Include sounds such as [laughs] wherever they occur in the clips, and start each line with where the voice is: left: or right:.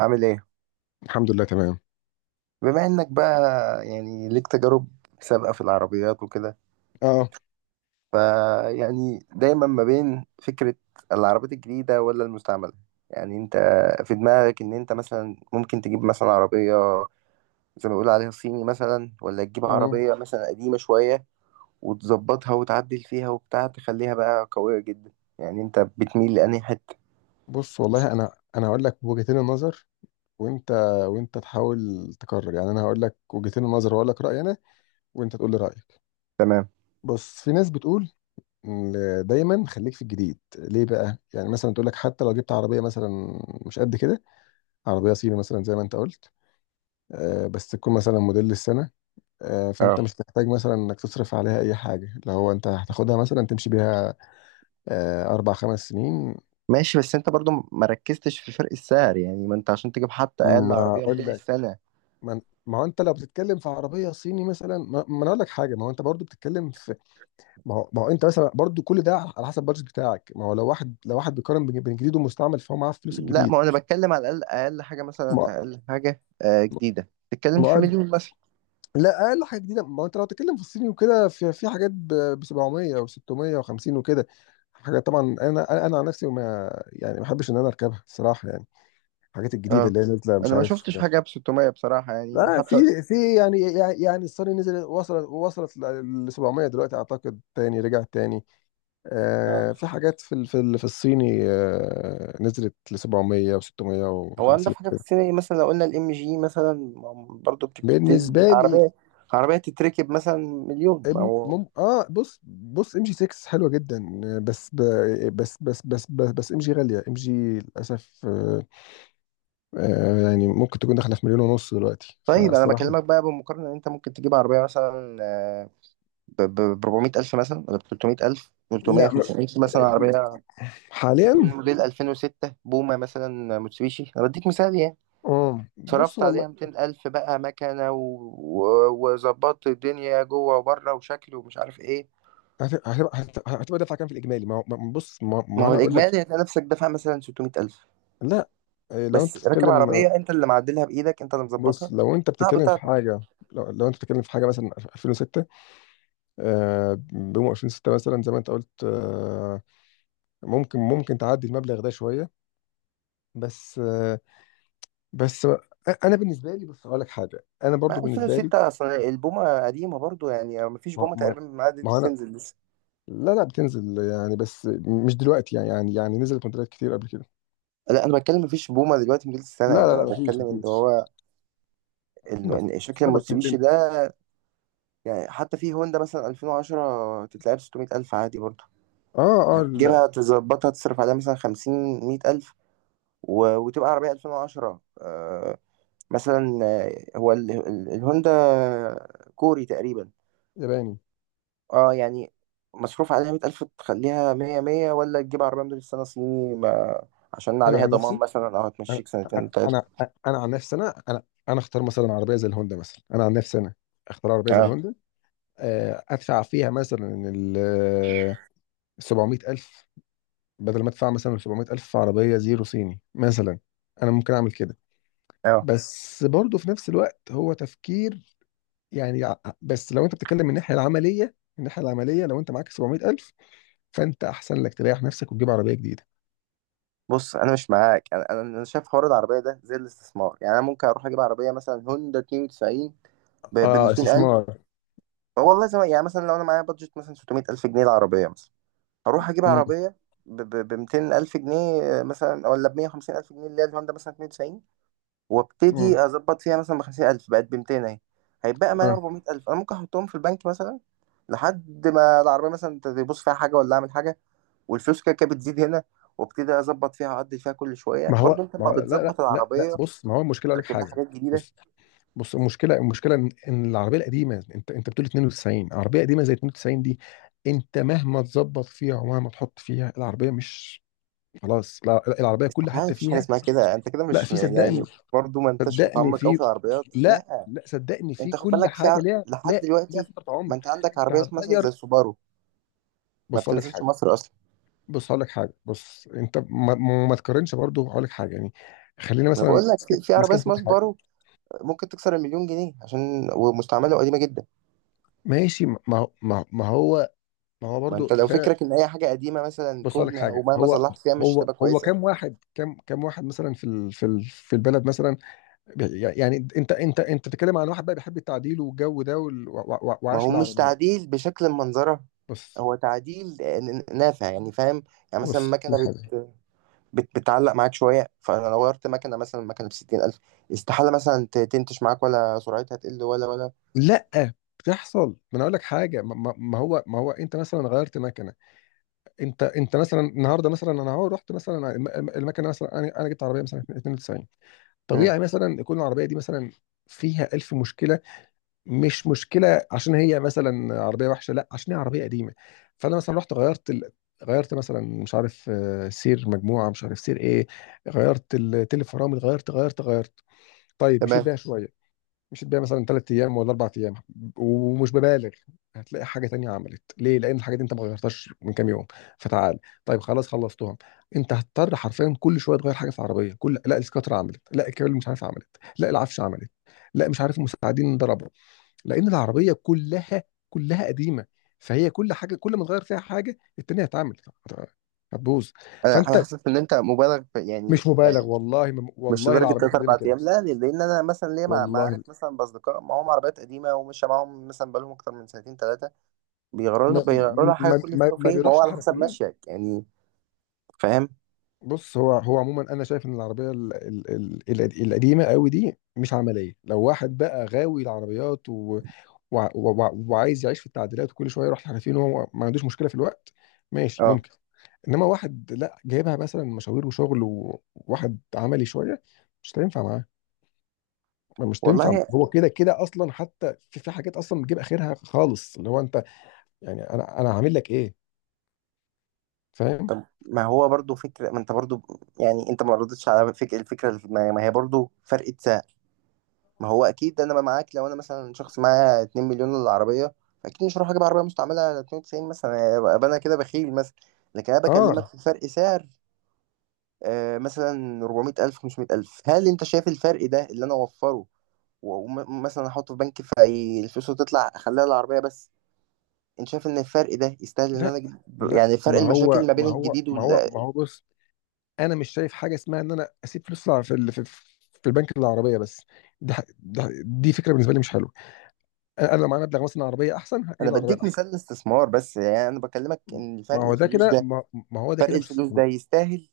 right: عامل ايه؟
left: الحمد لله تمام.
right: بما انك بقى يعني ليك تجارب سابقة في العربيات وكده،
left: اه
right: فيعني دايما ما بين فكرة العربيات الجديدة ولا المستعملة، يعني انت في دماغك ان انت مثلا ممكن تجيب مثلا عربية زي ما بيقولوا عليها صيني مثلا، ولا تجيب
left: مم.
right: عربية مثلا قديمة شوية وتظبطها وتعدل فيها وبتاع تخليها بقى قوية جدا. يعني انت بتميل لأنهي حتة؟
left: بص والله انا هقول لك وجهتين النظر، وانت وانت تحاول تقرر. يعني انا هقول لك وجهتين النظر وهقول لك رايي انا وانت تقول لي رايك.
right: تمام.
left: بص، في ناس بتقول إن دايما خليك في الجديد. ليه بقى؟ يعني مثلا تقول لك حتى لو جبت عربيه مثلا، مش قد كده، عربيه صيني مثلا زي ما انت قلت، آه، بس تكون مثلا موديل السنه، آه، فانت
right: اه.
left: مش هتحتاج مثلا انك تصرف عليها اي حاجه لو هو انت هتاخدها مثلا تمشي بيها آه اربع خمس سنين.
right: ماشي، بس انت برضو ما ركزتش في فرق السعر، يعني ما انت عشان تجيب حتى اقل
left: ما
right: عربية
left: اقول
right: موديل
left: لك،
right: السنة.
left: ما هو انت لو بتتكلم في عربيه صيني مثلا، ما انا اقول لك حاجه، ما هو انت برضو بتتكلم في، ما هو انت مثلا برضو كل ده على حسب البادجت بتاعك. ما هو لو واحد، لو واحد بيقارن بين، بين جديد ومستعمل، فهو معاه فلوس
right: لا،
left: الجديد.
right: ما انا بتكلم على الاقل، اقل حاجه مثلا،
left: ما
right: اقل حاجه جديده تتكلم
left: ما
right: في
left: هو-
right: مليون مثلا.
left: لا، اقل حاجه جديده، ما هو انت لو بتتكلم في الصيني وكده، في في حاجات ب 700 و650 وكده حاجات. طبعا انا عن نفسي، ما يعني ما بحبش ان انا اركبها الصراحه، يعني الحاجات الجديده
right: اه.
left: اللي هي نازله مش
right: انا ما
left: عارف.
right: شفتش حاجه ب 600 بصراحه يعني
left: لا،
right: حتى.
left: في في يعني، يعني الصيني نزل، وصلت ل 700 دلوقتي، اعتقد تاني رجعت تاني.
right: اه،
left: آه، في حاجات في في الصيني، آه، نزلت ل 700 و
right: هو
left: 650
right: انضف حاجه في
left: كده.
right: السينما إيه؟ مثلا لو قلنا الام جي مثلا برضو بتبتدي
left: بالنسبه لي
right: عربيه، عربيه تتركب مثلا مليون ما هو.
left: بص، ام جي 6 حلوه جدا آه، بس ب بس بس بس بس, بس ام جي غاليه، ام جي للاسف آه. آه يعني ممكن تكون داخله في مليون ونص دلوقتي
right: طيب انا بكلمك
left: فالصراحه.
right: بقى بمقارنه ان انت ممكن تجيب عربيه مثلا ب 400 الف مثلا، ولا ب 300 الف، 300،
left: لا م-
right: 500 مثلا، عربيه تكون
left: حاليا.
right: موديل 2006 بومه مثلا، موتسوبيشي، انا بديك مثال يعني.
left: اه بص
right: صرفت
left: والله،
right: عليها 200,000 بقى مكنة، وظبطت الدنيا جوه وبره وشكل ومش عارف ايه.
left: هتبقى دفعه كام في الاجمالي؟ ما هو- ما- بص، ما,
right: ما
left: ما
right: هو
left: انا اقول لك.
right: الإجمالي هتلاقي نفسك دافع مثلا 600,000.
left: لا إيه، لو انت
right: بس راكب
left: بتتكلم،
right: عربية أنت اللي معدلها بإيدك، أنت اللي
left: بص
right: مظبطها.
left: لو انت
right: صعب
left: بتتكلم في
right: تعطل.
left: حاجه، لو انت بتتكلم في حاجه مثلا 2006 آه، بيوم 2006 مثلا زي ما انت قلت آه، ممكن تعدي المبلغ ده شويه. بس آه، بس انا بالنسبه لي، بص اقول لك حاجه، انا برضو
right: ما
left: بالنسبه لي،
right: 2006 أصل البومة قديمة برضو، يعني ما فيش
left: ما
right: بومة
left: ما
right: تقريبا معدت
left: ما هو انا
right: بتنزل لسه.
left: لا لا، بتنزل يعني، بس مش دلوقتي يعني، يعني نزلت موديلات كتير قبل كده.
right: لا، أنا بتكلم ما فيش بومة دلوقتي موديل
left: لا
right: السنة، يعني
left: لا لا
right: أنا
left: مفيش
right: بتكلم إن
left: مفيش.
right: هو
left: بس بس
right: شكل
left: انا بتكلم.
right: الموتسوبيشي ده. يعني حتى في هوندا مثلا 2010 تتلعب 600,000 عادي برضو.
left: اه.
right: هتجيبها تظبطها تصرف عليها مثلا خمسين، مية ألف، وتبقى عربية ألفين وعشرة مثلا هو الهوندا كوري تقريبا.
left: ياباني.
right: اه يعني، مصروف عليها مية ألف تخليها مية مية، ولا تجيب عربية موديل السنة صيني ما... عشان
left: انا
right: عليها
left: عن
right: ضمان
left: نفسي
right: مثلا، أو
left: انا
right: هتمشيك سنتين تلاتة.
left: انا انا عن نفسي انا انا انا اختار مثلا عربيه زي الهوندا مثلا. انا عن نفسي انا اختار عربيه زي
right: اه
left: الهوندا، آه، ادفع فيها مثلا ال 700000، بدل ما ادفع مثلا 700000 في عربيه زيرو صيني مثلا. انا ممكن اعمل كده.
right: اه.
left: بس برضه في نفس الوقت هو تفكير، يعني ع- بس لو انت بتتكلم من الناحيه العمليه، من الناحيه العمليه لو انت معاك 700000، فانت احسن لك تريح نفسك وتجيب عربيه جديده.
right: بص، أنا مش معاك، أنا شايف حوار العربية ده زي الاستثمار. يعني أنا ممكن أروح أجيب عربية مثلا هوندا 92 ب
left: اه
right: 200 ألف.
left: استثمار.
right: والله زي ما يعني مثلا لو أنا معايا بادجت مثلا 600 ألف جنيه العربية مثلا، هروح اجيب
left: امم.
right: عربيه ب 200 الف جنيه مثلا، ولا ب 150 الف جنيه، اللي هي الهوندا مثلا 92.
left: امم.
right: وابتدي اظبط فيها مثلا ب 50 الف، بقت ب 200 اهي. هيبقى معايا
left: اه
right: 400 الف انا ممكن احطهم في البنك مثلا لحد ما العربيه مثلا تبص فيها حاجه ولا اعمل حاجه، والفلوس كده كده بتزيد هنا. وابتدي اظبط فيها اعدل فيها كل شويه،
left: ما هو
right: برضو انت
left: ما
right: لما
left: هو لا لا
right: بتظبط
left: لا لا
right: العربيه
left: بص، ما هو المشكله، اقول لك
right: بتركب لها
left: حاجه.
right: حاجات جديده.
left: بص بص المشكله، المشكله ان، إن العربيه القديمه، انت بتقول 92 عربيه قديمه زي 92 دي، انت مهما تظبط فيها ومهما تحط فيها، العربيه مش، خلاص لا، العربيه كل
right: استحاله،
left: حته
right: مفيش حاجه
left: فيها.
right: اسمها كده، انت كده
left: لا
right: مش
left: في،
right: يعني،
left: صدقني.
right: برضو ما انتش
left: صدقني
right: متعمق قوي
left: في.
right: في العربيات،
left: لا
right: لا.
left: لا صدقني، في
right: انت خد
left: كل
right: بالك في
left: حاجه ليها،
right: لحد
left: لا ليها
right: دلوقتي
left: فتره
right: ما
left: عمر.
right: انت عندك
left: انت
right: عربيه اسمها مثلا زي
left: هتغير.
right: السوبارو ما
left: بص اقول لك
right: بتنزلش
left: حاجه.
right: مصر اصلا.
left: بص اقول لك حاجه. بص انت ما تقارنش برضه، هقول لك حاجه يعني. خلينا
right: انا
left: مثلا
right: بقول لك،
left: ماسكين
right: في عربيه
left: ماسكين
right: اسمها
left: حاجه.
right: سوبارو ممكن تكسر المليون جنيه عشان ومستعمله قديمه جدا.
left: ماشي ما هو ما هو
right: ما
left: برضو
right: انت لو
left: ده.
right: فكرك ان اي حاجه قديمه مثلا
left: بص أقول لك
right: كهنه او
left: حاجه.
right: مهما
left: هو
right: صلحت فيها مش
left: هو
right: هتبقى
left: هو
right: كويسه.
left: كام واحد، كام واحد مثلا في ال في البلد مثلا؟ يعني انت بتتكلم عن واحد بقى بيحب التعديل والجو ده
right: ما
left: وعايش
right: هو مش
left: العربيه.
right: تعديل بشكل، منظرها
left: بص
right: هو تعديل نافع، يعني فاهم، يعني مثلا
left: بص أقول
right: مكنه
left: لك حاجه.
right: بتعلق معاك شويه، فانا لو غيرت مكنه مثلا، مكنه ب 60,000 استحاله مثلا تنتش معاك ولا سرعتها تقل ولا.
left: لا بتحصل، ما انا اقول لك حاجه، ما هو انت مثلا غيرت مكنه. انت مثلا النهارده مثلا، انا اهو رحت مثلا المكنه مثلا، انا جبت عربيه مثلا 92،
right: مم.
left: طبيعي مثلا يكون العربيه دي مثلا فيها 1000 مشكله. مش مشكله عشان هي مثلا عربيه وحشه، لا، عشان هي عربيه قديمه. فانا مثلا رحت غيرت غيرت مثلا مش عارف آه، سير مجموعه، مش عارف سير ايه، غيرت التل، فرامل، غيرت غيرت. طيب مشيت
right: تمام.
left: بيها شويه، مشيت بيها مثلا ثلاث ايام ولا اربع ايام، ومش ببالغ، هتلاقي حاجه تانية عملت ليه، لان الحاجه دي انت ما غيرتهاش من كام يوم. فتعال، طيب خلاص خلصتهم. انت هتضطر حرفيا كل شويه تغير حاجه في العربيه، كل لا السكاتر عملت، لا الكابل مش عارف عملت، لا العفش عملت، لا مش عارف المساعدين ضربوا. لان العربيه كلها، كلها قديمه. فهي كل حاجه، كل ما تغير فيها حاجه التانيه هتعمل، هت- هتبوظ.
right: انا
left: فانت
right: حاسس ان انت مبالغ في يعني،
left: مش مبالغ والله ما-
right: مش
left: والله،
right: لدرجه
left: العربيه
right: ثلاث
left: القديمه
right: اربع
left: كده.
right: ايام، لا. لان انا مثلا ليا معارف
left: والله
right: مثلا، باصدقاء معاهم عربيات قديمه، ومش معاهم مثلا بقالهم اكتر من سنتين ثلاثه،
left: ما
right: بيغيروا لها حاجه
left: ما
right: كل فين
left: ما, ما
right: وفين، ما هو
left: بيروحش
right: على حسب
left: الحرفيين.
right: ماشيك يعني. فاهم.
left: بص هو، هو عموما انا شايف ان العربيه ال القديمه قوي دي مش عمليه. لو واحد بقى غاوي العربيات وعايز يعيش في التعديلات، وكل شويه يروح الحرفيين، وهو ما عندوش مشكله في الوقت، ماشي
right: اه.
left: ممكن. انما واحد لا، جايبها مثلا مشاوير وشغل وواحد عملي شويه، مش هتنفع معاه، مش تنفع معاه.
right: والله.
left: هو كده كده اصلا حتى في في حاجات اصلا بتجيب اخرها خالص، اللي هو انت يعني انا عامل لك ايه؟ فاهم.
right: طب ما هو برضو فكره، ما انت برضو يعني، انت ما ردتش على فكره، الفكره اللي في دماغي ما هي برضو فرقه. ما هو اكيد انا بقى معاك لو انا مثلا شخص معايا 2 مليون للعربيه، اكيد مش هروح اجيب عربيه مستعمله على 92 مثلا، ابقى انا كده بخيل مثلا. لكن انا بكلمك
left: اه
right: في فرق سعر مثلا 400,000، 500,000، هل انت شايف الفرق ده اللي انا اوفره ومثلا احطه في بنك، فالفلوس تطلع، اخليها العربيه بس. انت شايف ان الفرق ده يستاهل ان انا
left: لا
right: اجيب،
left: لا
right: يعني فرق
left: ما هو
right: المشاكل ما بين
left: ما هو
right: الجديد
left: ما
right: وال...
left: هو ما هو بص، انا مش شايف حاجه اسمها ان انا اسيب فلوس في في البنك العربيه بس. دي فكره بالنسبه لي مش حلوه. انا لو معايا مبلغ مثلا عربيه، احسن
right: انا
left: هجيب العربيه
right: بديك
left: الاحسن.
right: مثال الاستثمار بس، يعني انا بكلمك ان
left: ما هو ده كده، ما ما هو ده
right: فرق
left: كده مش.
right: الفلوس ده يستاهل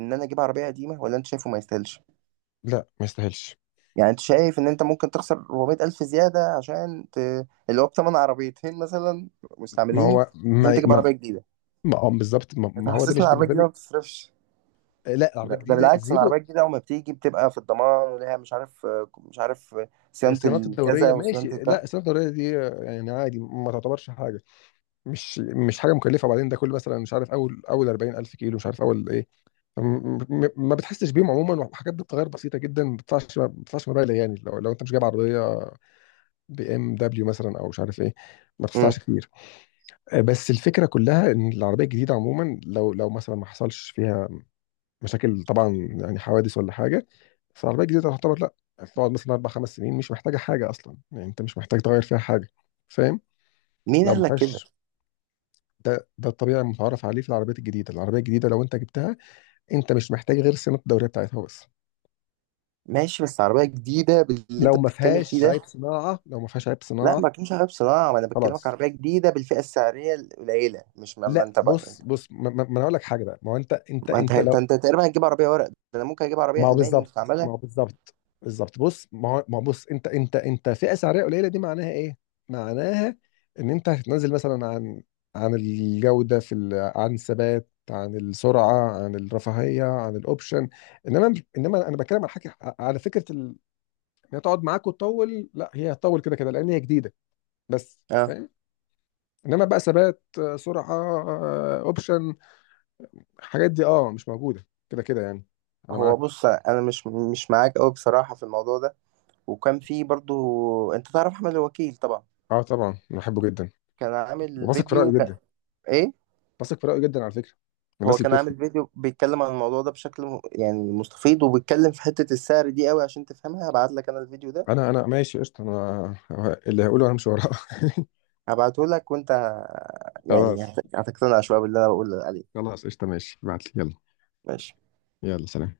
right: ان انا اجيب عربيه قديمه، ولا انت شايفه ما يستاهلش.
left: لا ما يستاهلش.
right: يعني انت شايف ان انت ممكن تخسر 400 الف زياده عشان اللي هو بثمن عربيتين مثلا
left: ما
right: مستعملين
left: هو
right: عشان
left: ما
right: تجيب
left: ما
right: عربيه جديده.
left: ما آه، بالظبط، ما
right: انت
left: ما هو ده
right: حاسسني
left: مش
right: العربيه
left: بالنسبه
right: الجديده
left: لي.
right: ما بتصرفش؟
left: آه لا،
right: ده,
left: العربيه
right: ده
left: جديده
right: بالعكس، إن العربيه
left: زيرو.
right: الجديده اول ما بتيجي بتبقى في الضمان وليها، مش عارف، مش عارف
left: آه،
right: صيانه
left: صيانات الدوريه
right: الكذا
left: ماشي.
right: وصيانه الكذا.
left: لا الصيانات الدوريه دي آه، يعني عادي، ما تعتبرش حاجه. مش حاجه مكلفه. وبعدين ده كل مثلا مش عارف، اول 40000 كيلو مش عارف اول ايه، ما بتحسش بيهم عموما، وحاجات بتتغير بسيطه جدا، ما بتدفعش، ما بتدفعش مبالغ. يعني لو انت مش جايب عربيه بي ام دبليو مثلا او مش عارف ايه، ما
right: مم.
left: بتدفعش كتير. آه، بس الفكره كلها ان العربيه الجديده عموما، لو مثلا ما حصلش فيها مشاكل طبعا، يعني حوادث ولا حاجه، بس العربيه الجديده تعتبر لا، هتقعد مثلا اربع خمس سنين مش محتاجه حاجه اصلا. يعني انت مش محتاج تغير فيها حاجه، فاهم؟
right: مين
left: لو ما
right: قال لك كده؟
left: فيهاش، ده ده الطبيعي المتعارف عليه في العربيات الجديده. العربيه الجديده لو انت جبتها، انت مش محتاج غير صيانه الدوريه بتاعتها بس،
right: ماشي بس عربيه جديده باللي
left: لو
right: انت
left: ما
right: بتتكلم فيه
left: فيهاش
right: ده،
left: عيب صناعه، لو ما فيهاش عيب
right: لا
left: صناعه.
right: ما كانش عربيه صناعه، ما انا بكلمك
left: خلاص.
right: عربيه جديده بالفئه السعريه القليله، مش ما
left: لا
right: انت بقى.
left: بص ما انا اقول لك حاجه بقى، ما هو انت، انت
right: ما انت
left: انت لو،
right: ده انت تقريبا هتجيب عربيه ورق، ده انا ممكن اجيب
left: ما
right: عربيه
left: هو
right: الماني
left: بالظبط، ما
right: مستعمله.
left: هو بالظبط بالظبط بص، ما هو بص، انت فئه سعريه قليله دي معناها ايه؟ معناها ان انت هتنزل مثلا عن، عن الجوده في عن الثبات، عن السرعه، عن الرفاهيه، عن الاوبشن. انما انا بتكلم على حاجه، على فكره ان هي تقعد معاك وتطول، لا هي هتطول كده كده لان هي جديده بس،
right: اه.
left: فاهم؟ انما بقى ثبات، آه، سرعه، آه، اوبشن، الحاجات دي اه مش موجوده كده كده يعني. انا
right: هو
left: معاك.
right: بص انا مش معاك قوي بصراحه في الموضوع ده. وكان في برضو، انت تعرف احمد الوكيل طبعا،
left: اه طبعا أنا بحبه جدا.
right: كان عامل
left: وبثق في رايه
right: فيديو كان،
left: جدا.
right: ايه.
left: بثق في رأيه جدا على فكرة، من الناس
right: هو
left: اللي
right: كان
left: بتفهم.
right: عامل فيديو بيتكلم عن الموضوع ده بشكل يعني مستفيض، وبيتكلم في حته السعر دي قوي عشان تفهمها، هبعت لك انا الفيديو ده،
left: انا ماشي قشطة. انا اللي هقوله، انا مش وراه.
right: هبعته لك وانت
left: [laughs]
right: يعني
left: خلاص.
right: هتقتنع شويه باللي انا بقول عليه.
left: خلاص قشطة ماشي، ابعت لي يلا.
right: ماشي.
left: يلا سلام.